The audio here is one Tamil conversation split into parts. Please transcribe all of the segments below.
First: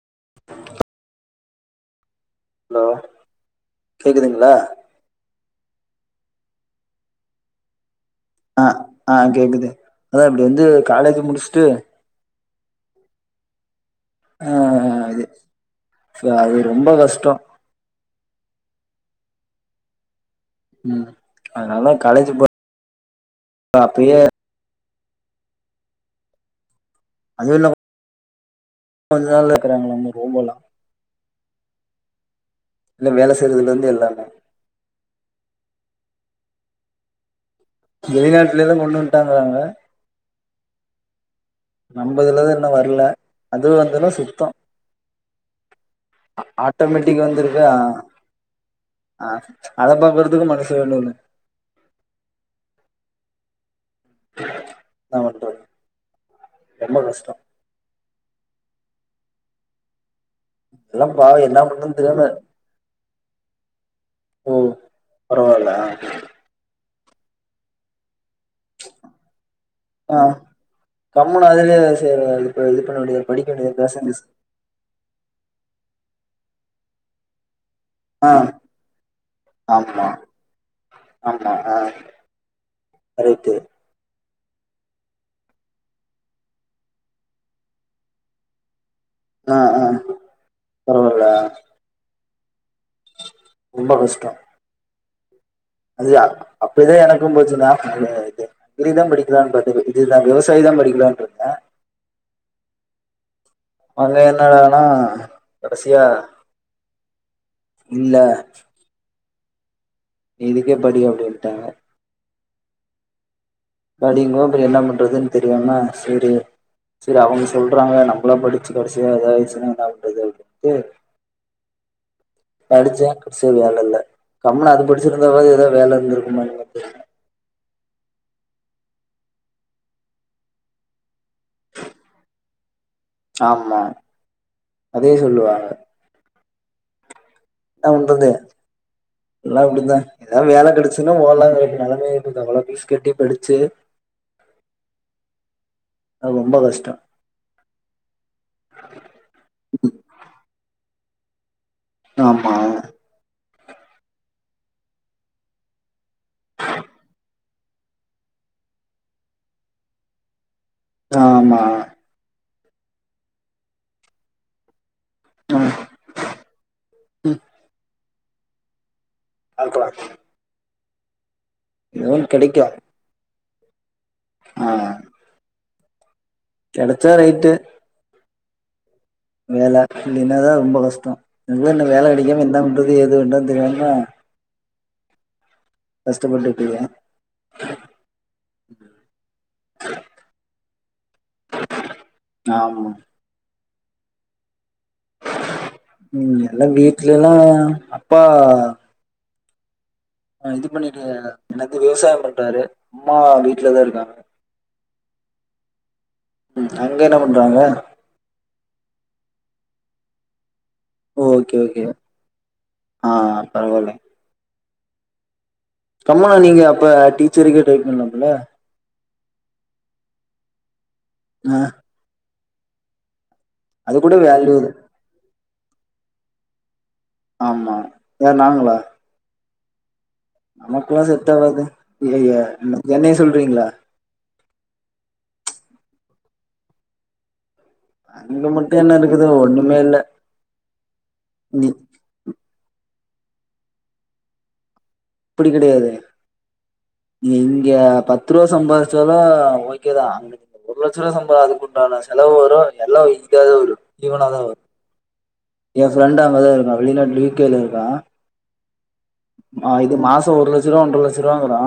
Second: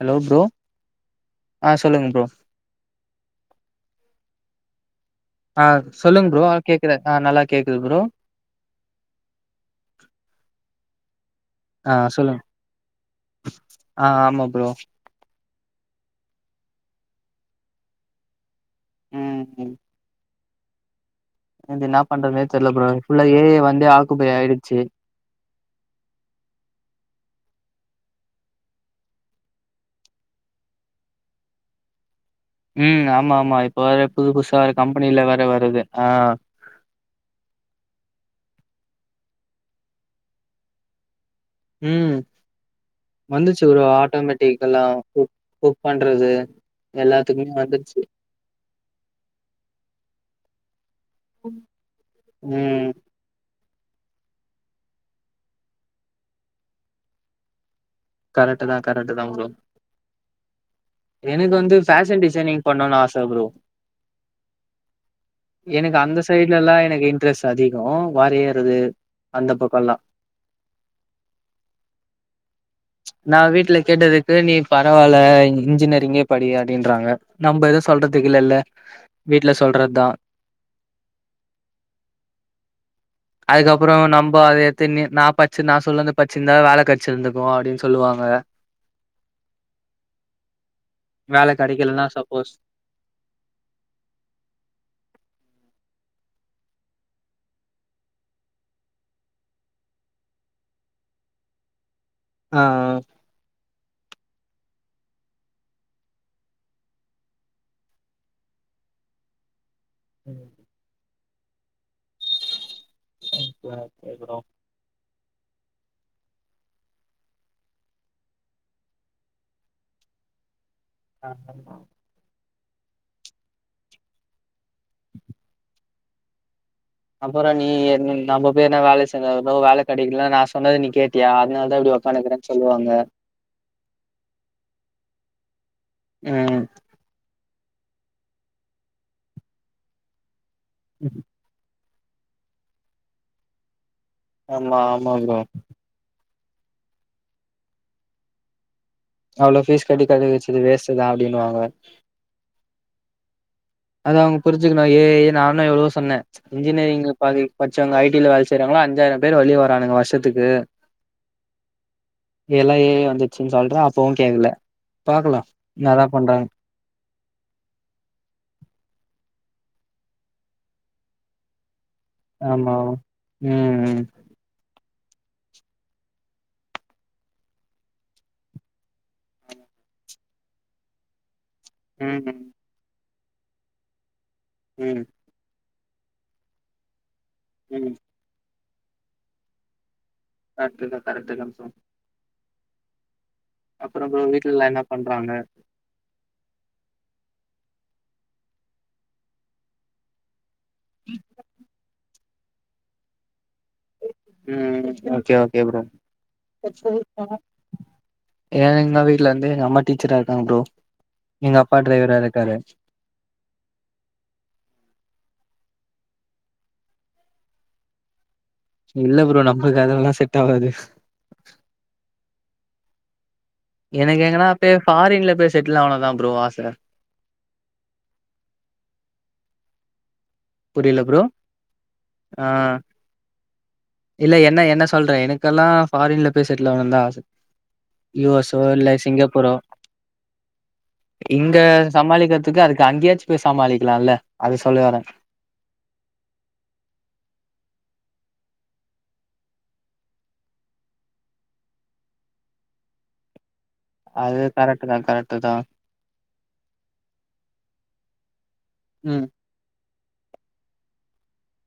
ஹலோ ப்ரோ ஆ சொல்லுங்க ப்ரோ ஹலோ கேக்குதுங்ளா ஆ சொல்லுங்க ப்ரோ ஆ கேக்குற ஆ நல்லா கேக்குது ப்ரோ ஆ ஆ கேக்குது அதா இப்டி வந்து காலேஜ் முடிச்ட்டு ஆ சொல்லுங் ஆ ப்ரோ இது ஃப அது ரொம்ப கஷ்டொ ம் ம் ம் இருந்து அதனால என்னா காலேஜ் பண்றதுனே போ தெர்ல ப்ரோ ஃபுல்லா ஏ ஐ வந்து அப்பயே ஆக்குபை ஆயிருச்சு அது இல்லாம [inaudible] கொஞ்ச நாள்ல இருக்கிறாங்களா நம்ம ரொபோல்லா ம் இல்ல ஆமா வேல ஆமா செய்யறதுல இப்ப இருந்து வேற எல்லாமே புது புதுசா வேற கம்பெனில வேற வருது ஆ வெளிநாட்டுலேலா கொண்டு வந்ட்டாங்கறாங்க ம் நம்பதுலதா இன்னு வர்ல வந்துச்சு அதுவு ப்ரோ வந்துனா சுத்தோ ஆட்டோமேட்டிக்கல்லா குக் குக் பண்றது அ ஆட்டோமேட்டிக் எல்லாத்துக்குமே வந்துருக்கா வந்துருச்சு ஆ அதப்பாக்கறத்துக்கு மனசு வேணுல ம் [unintelligible] ரொம்ப கஷ்டோ கரெக்ட்டுதா கரெக்ட்டுதா ப்ரோ எல்லா பாவோ எனக்கு என்ன வந்து பண்றதுன்னு ஃபேஷன் தெரியாம டிசைனிங் பண்ணன் ஆச ப்ரோ ஓ பரவால்ல எனக்கு அந்த சைட்லல்லா எனக்கு இன்ட்ரெஸ்ட் அதிகோ வரையறது அந்த பக்கொல்லா ஆ கம்முனு அதுலயே ச இது ப இது பண்ண முடியாது நா படிக்க வீட்ல முடியாது ஃபேஷன் டிஷை கேட்டதுக்கு நீ பரவால்ல இன்ஜினியரிங்கே படி அப்டின்றாங்க நம்ம எதுவு ஆ சொல்றதுக்கில்லல வீட்ல ஆமா சொல்றதா ஆமா அ அதுக்கப் ப்றோ நம்ப அத எத்துனு நா பச்சு நா சொல்லத பச்சுருந்தா வேல கெடச்சிருந்துக்கு அப்டின் சொல்லுவாங்க ஆ ஆ பரவால்ல வேல கெடைக்கலனா சப்போஸ் ரொம்ப கஷ்டொ அதுதா அப்பயே எனக்கும் போச்சுனா [unintelligible] இதிதான் படிக்கலான்னு பார்த்தே இதுதான் விவசாயி தா படிக்கலான்டுருக்கே ஆ ஆ மலை என்னடானா கடைசியா இல்ல இதுக்கே படி அப்டின்னுட்டாங்க படிங்கோப்பு என்ன பன்றதுன்னு தெரியாம செரி செரி அவங்க சொல்றாங்க நம்மளா படிச்சு கடைசியா எதா ஆயிடுச்சுன்னா என்னா பண்ணறது அப்படின்ட்டு ஆ தங்கொ படிச்சே சி வேல இல்ல தமிழ்நாட்டில் படிச்சவங்க வேல [unintelligible] [unintelligible] அப்றோ நீ என் நம்ம பேர் என்ன வேல செய்சாலோ வேல கெடைக்கலனா நா சொன்னது நீ கேட்டியா அதனால தா இப்டி உக்காந்துருக்கனு சொல்லுவாங்க ஆமா அதே சொல்லுவாங்க உம் என் பண்றது எல்லா அப்டிதா ஏத வேலை கெடச்சுன்னா ஓட்லானு நிலமே ஆச்சு பீஸ் அவ்வளோ பீஸ் கட்டி படிச்சு ஆமா ஆமா ப்ரோ அது ரொம்ப கஷ்டோ அவ்வளோ பீஸ் கட்டி படிக்க வச்சது வேஸ்ட் தா அப்பின்வாங்க ஆமா அத அவங்க புரிஞ்சுணு ஏ ஐ நானு எவ்ளோ சொன்னே இன்ஜினியரிங் பதி படிசவங்க ஐ டில வேல செய்றாங்களோ அஞ்சாயிரோ பேர் வெழிய வராங்னுங்க வருஷத்துக்கு ஆமா எல்லா ஏ ஐ வந்துச்சுன்னு சொல்றே அப்பவு கேக்கல பாக்கலா என்னா தா பண்றாங் உம் பாக்களா ஒன்னு கெடைக்கு ஆமா உம் உம் ஆ கெடைச்சா ரைட்டு வேல இல்லன்னா தா ரொம்ப கஷ்டோ என்ன வேல ம் என்ன பண்றது எது பண்றது தெரியாம உம் கஷ்டப்பட்டு இருக்கெ உம் அஅஅ கரெக்ட்டுங்க கரெக்ட்டுங்க சொம் ஆம் அப்றோ ப்ரோ வீட்டு எல்லா என்ன பண்றாங்க உம் எல்லா வீட்டுல எல்லா அப்பா இது பண்ணிட்டு இருக்காரு என்னது விவசாயோ பண்டறாரு அம்மா வீட்டுலதா இருக்காங்க உம் ஒகே ஒகே ப்ரோ ம். அங்க என்ன பண்றாங்க? ஏங்கனா வீட்டுல இருந்து எங்க அம்மா டீச்சரா இருக்காங்க ப்ரோ ஓகே எங்க அப்பா ஓகே டிரைவரா இருக்காரு ஆ பரவாயில்ல அம்மாவுக்கு நீங்க அப்ப டீச்சருக்கே டிரை பண்ணலாம்ப்புல இல்ல ப்ரோ நம்பளுக்கு அதெல்லா செட் ஆகாது ஆ அது கூட எனக்கு எங்கன்னா வேல்யூ அப்டியே ஃபாரின்ல போய் செட்டில் ஆகனுந்தா ப்ரோ ஆச ஆம்மா யார் நாங்களா நமக்கெல்லா புரியல ப்ரோ செட் ஆவாது ஆ என்னைய சொல்றீங்களா இல்ல என்ன என்ன சொல்றே எனக்கெல்லா ஃபாரின்ல போய் செட்டுல் ஆகனு தா ஆச யூ அங்க எஸ் ஓ மட்டும் இல்ல என்ன இருக்குது? சிங்கப்பூரோ ஒண்ணுமே இல்ல. இங்க நீ சமாளிக்கிறதுக்கு அதுக்கு அங்கேயாச்சு போய் சமாளிக்கலா இல்ல அத சொல்ல வரே அப்படி கெடையாது இங்க பத்து ரூபா சம்பாதிச்சாலு ஓகேதா அங்க ஒரு லட்சரூபா சம்பாதிப்பு உண்டானா செலவு வரோ எல்லா இங்க தா வரு அது கரெக்ட் தா கரெக்ட் தா எயா ஃப்ரெண்டு அங்க தா இருக்கா வெளிநாட்ல யூ கே இருக்கா ம் ஆ இது மாசோ ஒரு லட்ச ரூபா ஒன்றரை லட்ச ரூபா வாங்குறா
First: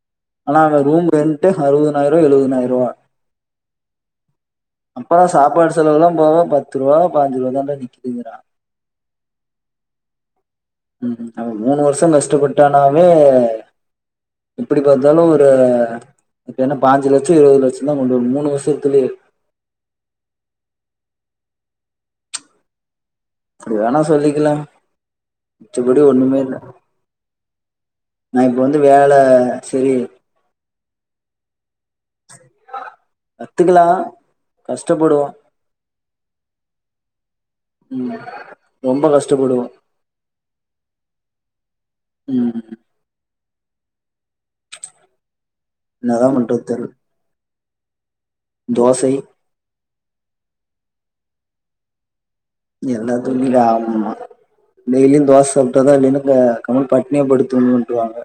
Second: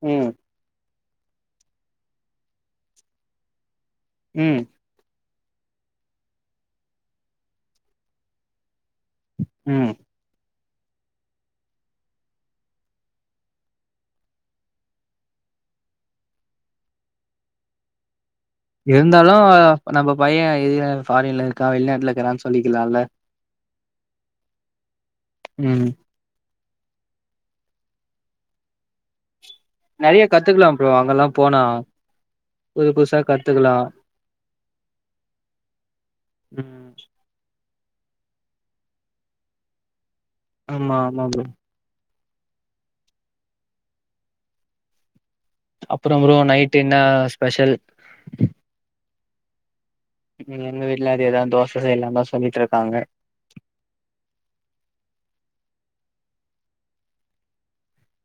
ம் ஆனா அங்க ரூம் ரென்ட்டு அறுவதுனாயிர ரூவா எழுவதுனாயிர ரூவா ம் அப்பறோ சாப்பாடு செலவெல்லா போக பத்து ரூவா பாஞ்சு ரூவா தான்ட நிக்குதுங்கற ம் ம் அவே மூணு வருஷம் கஷ்டப்பட்டானாவே எப்படி பாத்தாலு ஒரு இப்ப என்ன பாஞ்சு லட்சோ இருவது லட்சோ தா கொண்டு வர முடியு மூணு வருஷ் இருந்தாலு நம்ம பையே இது ஃபாரின்ல இருக்கா வெளிநாட்டுல இருக்கறான்னு சொல்லிக்கலாம்ல அப்டி வேணா சொல்லிக்கலாம் ம் மிச்சபடி ஒன்னுமே இல்ல நா இப்ப வந்து வேல செரி நெறைய கத்துக்கலாம் ப்ரோ அங்கல்லா போனா புது புதுசா கத்துக்கலா கஷ்டப்படுவோ ம் ம் ரொம்ப கஷ்டப்படுவோ ஆமா ஆமா ப்ரோ ம் அப்பறம் என்னதா ப்ரோ பண்றது நைட் தெர்ல என்ன ஸ்பெஷல் தோசை எங்க வீட்டிலேயு அதேதா தோச‌ செய்லாந்தா சொல்லிட்டிரு எல்லா துணியிலு ஆகுமா டெய்லியு தோச சாப்டா தா இல்லன்னு கம்முனு பட்டினியா படுத்து தூங்குன்வுட்ருவாங்க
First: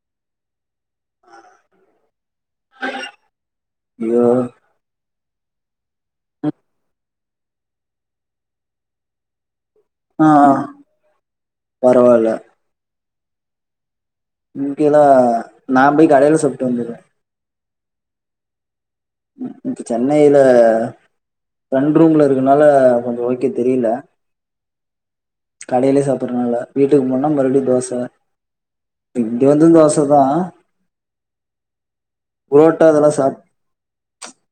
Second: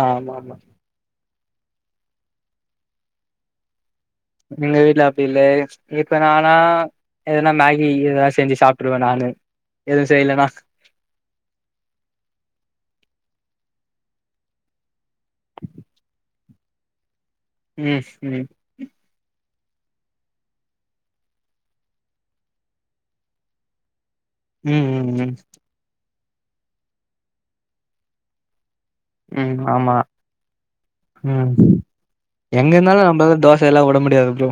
ஆமா ஆமா ஐயோ எங்க வீட்ல அப்டி இல்ல இப்ப நானா எதனா மேகி இகி எதனா செஞ்சி சாப்ருவே நானு எதுவு ஆ செய்யலனா ஆ பரவால்ல இங்கெல்லா நா போய் கடைல சப்புட்டு வந்துறுவே ம் ம் இங்குட்டு சென்னையில ஃப்ரெண்ட் ரூம்ல இருக்கனால கொஞ்சோ ஓகே தெரில ம் ம் ம் கடையிலே சாப்புட்றனால வீட்டுக்கு போனா மறுபடியு தோச இங்க ம் வந்து ஆமா தோச தா ம் புரோட்டா எங்கருந்தாலு அதெல்லா சாப் நம்மதா தோச இதெல்லா உட முடியாது ப்ரோ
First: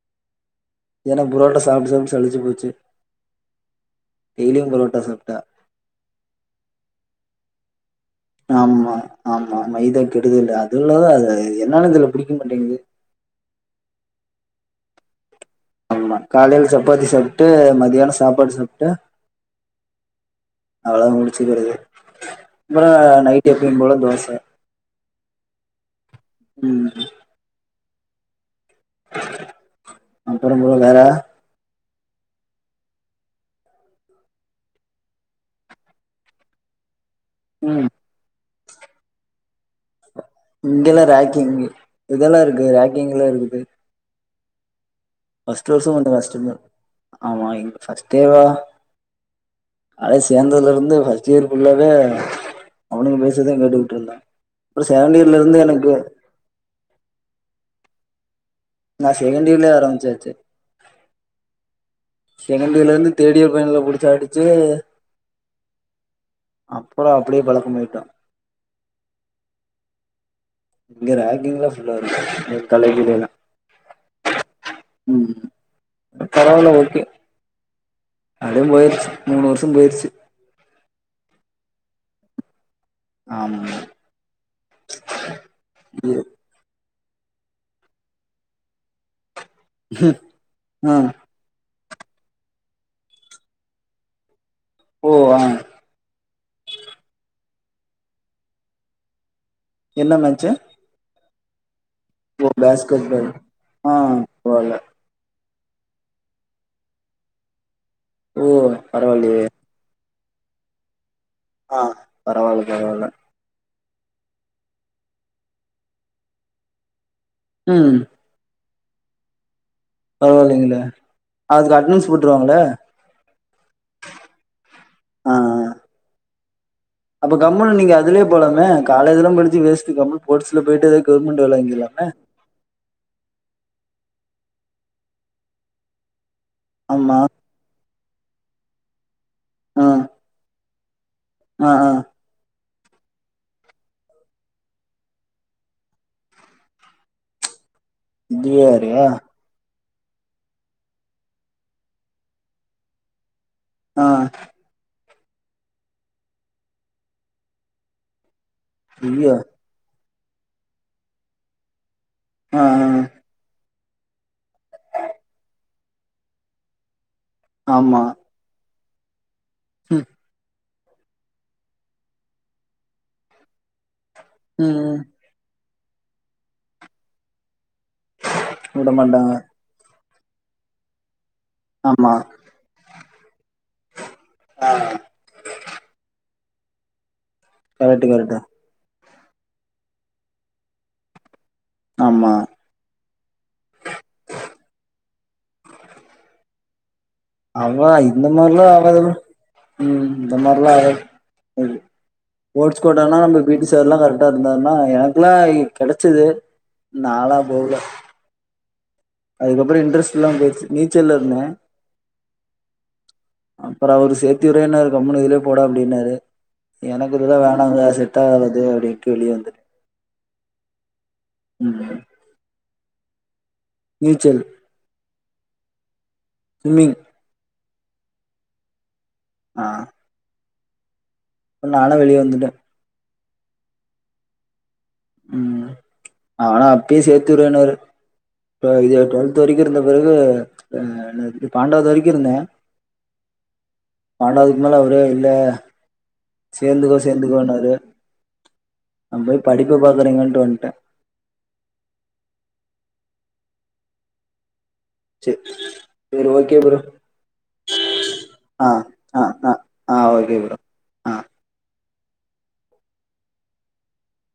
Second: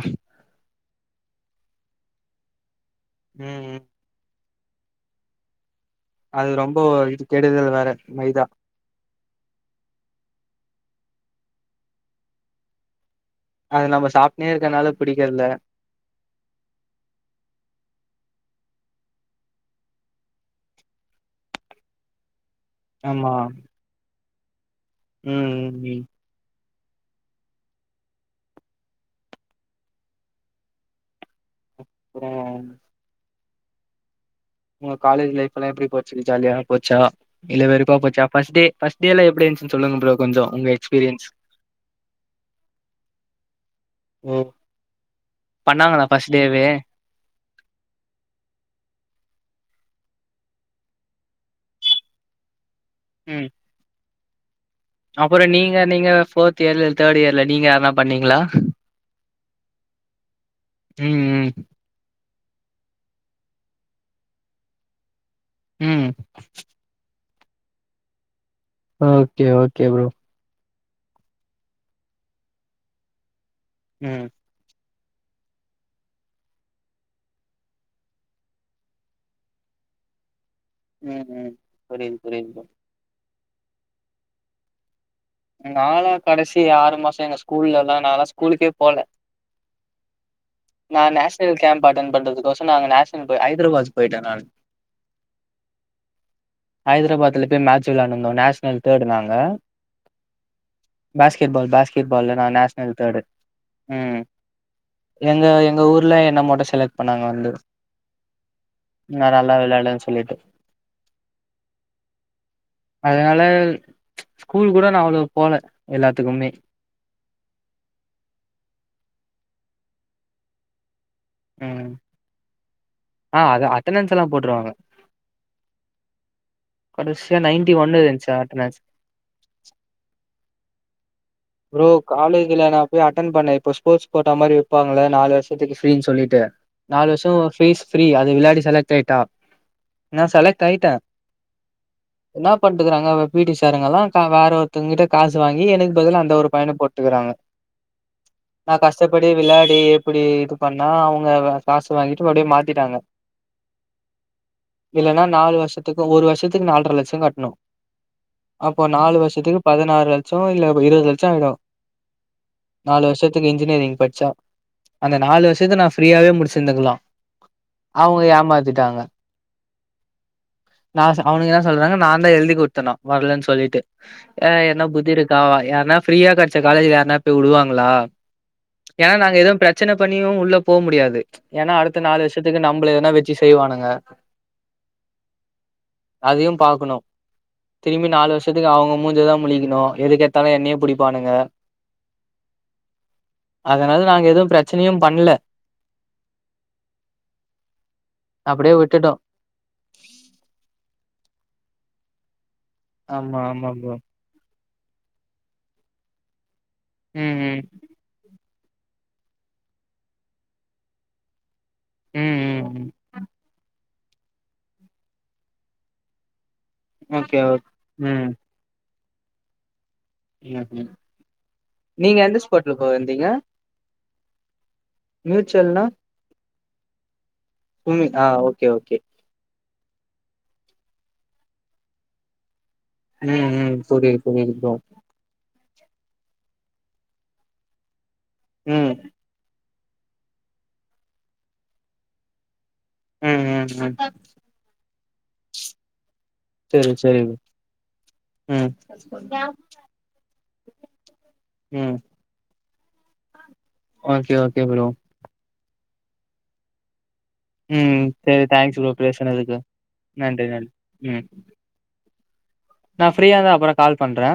ஏன்னா புரோட்டா சாபுட்டு சாபுட்டு சலுச்சி போச்சி ம் ம் டெய்லியும் புரோட்டா சாப்டா அது ரொம்ப இது கெடுதல் வேற மைதா ஆமா ஆமா மைதா கெடுதல் அதுவுயில்லாத அது என்னானு தெர்ல புடிக்க மாட்டேங்குது அது நம்ம சாப்டுனே இருக்கனால புடிக்கல ஆமா காலைல சப்பாத்தி சாப்டு மதியானோ சாப்பாடு சாப்டே அவ்ளதா முடிச்சுகிறது அப்புறோ ஆமா நைட் எப்பயு போல தோச ம் ம் ம் ம் ம் அப்பறோ ப்ரோ வேற ம் உங்க காலேஜ் லைஃபல்லா எப்பிடி போச்சு ஜாலியா போச்சா இல்ல ம் வெறுப்பா போச்சா ஃபர்ஸ்ட் டே ஃபர்ஸ்ட் ல எப்பிடி இருந்துச்சுன்னு சொல்லுங்க ப்ரோ கொஞ்சோ உங்க இங்கெல்லா எக்ஸ்பீரியன்ஸ் ரேக்கிங் இதெல்லாருக்கு ரேக்கிங்லா இருக்குது ஓ ஃபர்ஸ்ட் வருஷோ பண்ணாங்களா கொஞ்சோ ஃபர்ஸ்ட் கஷ்டந்தா டேவே ஆமா இங்க ஃபர்ஸ்ட்டேவா அத சேந்தர்லருந்து ஃபர்ஸ்ட் இயரு புல்லாவே அவனுங்க ம் பேசதா கேட்டுக்கிட்டு இருந்த அப்றோ செகண்டியர்லருந்து எனக்கு டியர்ல தேர்ட்டியர்ல நீங்க யாரன்னா பண்ணீங்களா நா செகண்டியர்லயே ஆரம்பச்சாச்சு ம் ம் செகண்டியர்லருந்து தேடியர் பையன்வோல பிடிச்சு அடிச்சு ம் அப்புறோ அப்படியே பழக்க மாயிட்டோ ஓகே ஓகே ப்ரோ இங்க ரேங்கிங்லா ஃபுல்லாகருக்கு எங்க காலேஜிலேலா ம் ம் பரவால்ல ஓகே அதுவு போயிருச்ச மூணு வருஷோ போயிச்சு ம் ம் புரிது புரிது ஆமா நாளா கடைசி ஆறு மாசோ எங்க ஸ்கூல்லெல்லா நாளா ஸ்கூலுக்கே போல ஆ நா நேஷனல் னல் கேம் அட்டன் பண்றதுக் கோஷ்ரூ நாங்க நேஷனல் ஹதராபத் போயிட்டே நா ஓ ஆ ஹைதராபாத்ல பெய் மேட்ச் விளையாட்ன்ந்தோ நேஷனல் தேர்டு நாங்க என்ன மேச்சு பேஸ்கெட்பால் பேஸ்கெட்பால்ல நா நேஷ்னல் பேஸ்கெட் தேர்ட்டு பால் ஆ ம் பரவால்ல எங்க எங்க ஊர்ல என்ன மட்டு செலெக்ட் பண்ணாங்க வந்து ஓ நா பரவாயில்லையே நல்லா வெளையான்டன் சொல்லிட்டு ஆ பரவால்ல பரவால்ல அதனால ஸ்கூல் கூட நா அவ்ளோவு போல எல்லாத்துக்குமே ம் பரவால்லைங்ளே அதுக்கு ம் அட்னன்ஸ் போட்டுருவாங்கள ஆ அது அட்டனன்ஸ் எல்லா போட்ருவாங்க ஆ அப்ப கடைசியா நைன்டி கம்முனு நீங்க ஒன்னு அதுலயே இருந்துச்சு போலமே அட்டனன்ஸ் காலேஜ்லா படிச்சு வேஸ்ட்டு கம்முனு ஸ்போர்ட்ஸ்ல போயிட்டு எதாவது கவர்மெண்ட் வேல ப்ரோ காலேஜில நா போயி அட்டன் பண்ண இப்போ ஸ்போர்ட்ஸ் போட்ட மாரி வெப்பிங்கள நாலு வருஷத்துக்கு ஃப்ரீன்னு சொல்லிட்டு நாலு ஆமா வருஷோ ஃபீஸ் ஃப்ரீ அது விளையாடி செலக்ட் ஆயிட்டா ஆ நா செலக்ட் ஆயிட்டே ஆ ஆ என்ன பண்ணிட்டுருக்கறாங்க பீட்டி சாருங்கல்லா க வேற ஒருத்தங்க கிட்ட காசு வாங்கி எனக்கு பதில அந் த ஒரு பையன போட்டுக்கிறாங்க இது நா வேறயா கஷ்டப்படி வெளையாடி எப்படி இது பண்ணா பாத்தீங்கனா அவங்க காசு வாங்கிட்டு அப்டியே மாத்திட்டாங்க ஆ இல்லேன்னா நாலு வருஷத்துக்கு ஒரு வருஷத்துக்கு நால்ர லட்சோ கட்ணு அப்போ நாலு ஐயோ வருஷத்துக்கு பதினாறு லட்சோ இல்ல இருபது லட்சோ ஆயிடு ஆ ஆ நாலு வருஷத்துக்கு இன்ஜினியரிங் படிச்சா அந்த நாலு வருஷத்துக்கு நா ஃப்ரீயாவே முடிச்சிருந்துக்கலா ஆமா அவங்க ஏமாத்திட்டாங்க ம் நா சொ அவனுக என்ன சொல்றாங்க நாந்தா எழுதி குட்தனா வர்லன் சொல்லீட்டு அ ம் என்ன ம். புத்திருக் கா வ யார்னா ஃப்ரீயா கெட்ச்ச காலேஜ யருனா போய்வுடுவாங்களா விட ஏனா மாட்டாங்க நாங்க எதும் பிரச் பிரச்சன பண்ணியு உள்ள போ முடியாது ஏனா அடுத்த ஆமா நாலு வர்ஷத்துக்கு நம்பள ஏதனா வெச்சு செய்வானுங்க ஆ அதையு பாக்கணு திரும்பி கரெக்ட்டு நாலு கரெக்ட்டு வர்ஷத்து க்கு அவுங்க மூஞ்சதா முழிக்கணு எதுக் கெட்த்தாலு என்னையே புடிப்பானுங்க ஆமா அதனால நாங்க எது பிரச்சனையு பண்ல அவளா இந்த மாத்ரிலா அப்டியே ஆகாது விட்டுட்டோ ம் இந்த மாத்ரிலா ஆகாது போட்ஸ் கோட்டானா ஆமா நம்ப பீட்டி ஆமா ப்ரோ சார்ல்லா கரெக்டா இருந்தாருன்னா எனக்குலா கெடச்சது ம் நால்லா ம் போகல அதுக்கப்றோ இன்ட்ரெஸ்ட்லாம் போயிடுச்சு நீச்சல்லருந்தே ம் ம் ம் அப்றோ அவரு சேத்தி உறேனாரு கம்முனு இதுலே போட அப்டின்னாரு எனக்கு இதெல்லா ஓகே ஓகே வேணாம்ங்க ம் செட்டாவாது அப்டின்டு வெளிய வந்துட்டே ம் ம் ம் நீங்க எந்த ஸ்குவாட்லப்பா இருந்தீங்க நீச்சல் நீச்சல்னா ஸ்விம்மிங் ஸ்விம்மிங் ஆ ஓகே ஓகே ஆ இப்ப நானா வெளிய வந்துட்டே ம் ம் புரியிது புரியிது ப்ரோ ம் ஆனா அப்பயே சேத்துவிட்றேனாரு இப்ப ம் இது டு வெல்த் வரிக்கு இருந்த பெறகு அ என்னது பன்னடாது வரிக்கு இருந்தே ம் ம் ம் இமலா ஒரே இல்ல செரி சேர்ந்துக்கோ செரி சேர்ந்துக்கோன்னாரு ம் நான் போய் படிப்ப பாக்குறேங்கன்ட்டு வந்துட்டேன் ம் ஓகே ஓகே ப்ரோ சேர் சேரி ஓகே ப்ரோ ம் செரி ஆ தேங்க்ஸ் ப்ரோ ஆ ஆ பேசுனதுக்கு ஆ ஓகே நன்றி ப்ரோ நன்றி ஆ ம் நா ஃப்ரீயா இருந்தா அப்றோ கால் பண்றே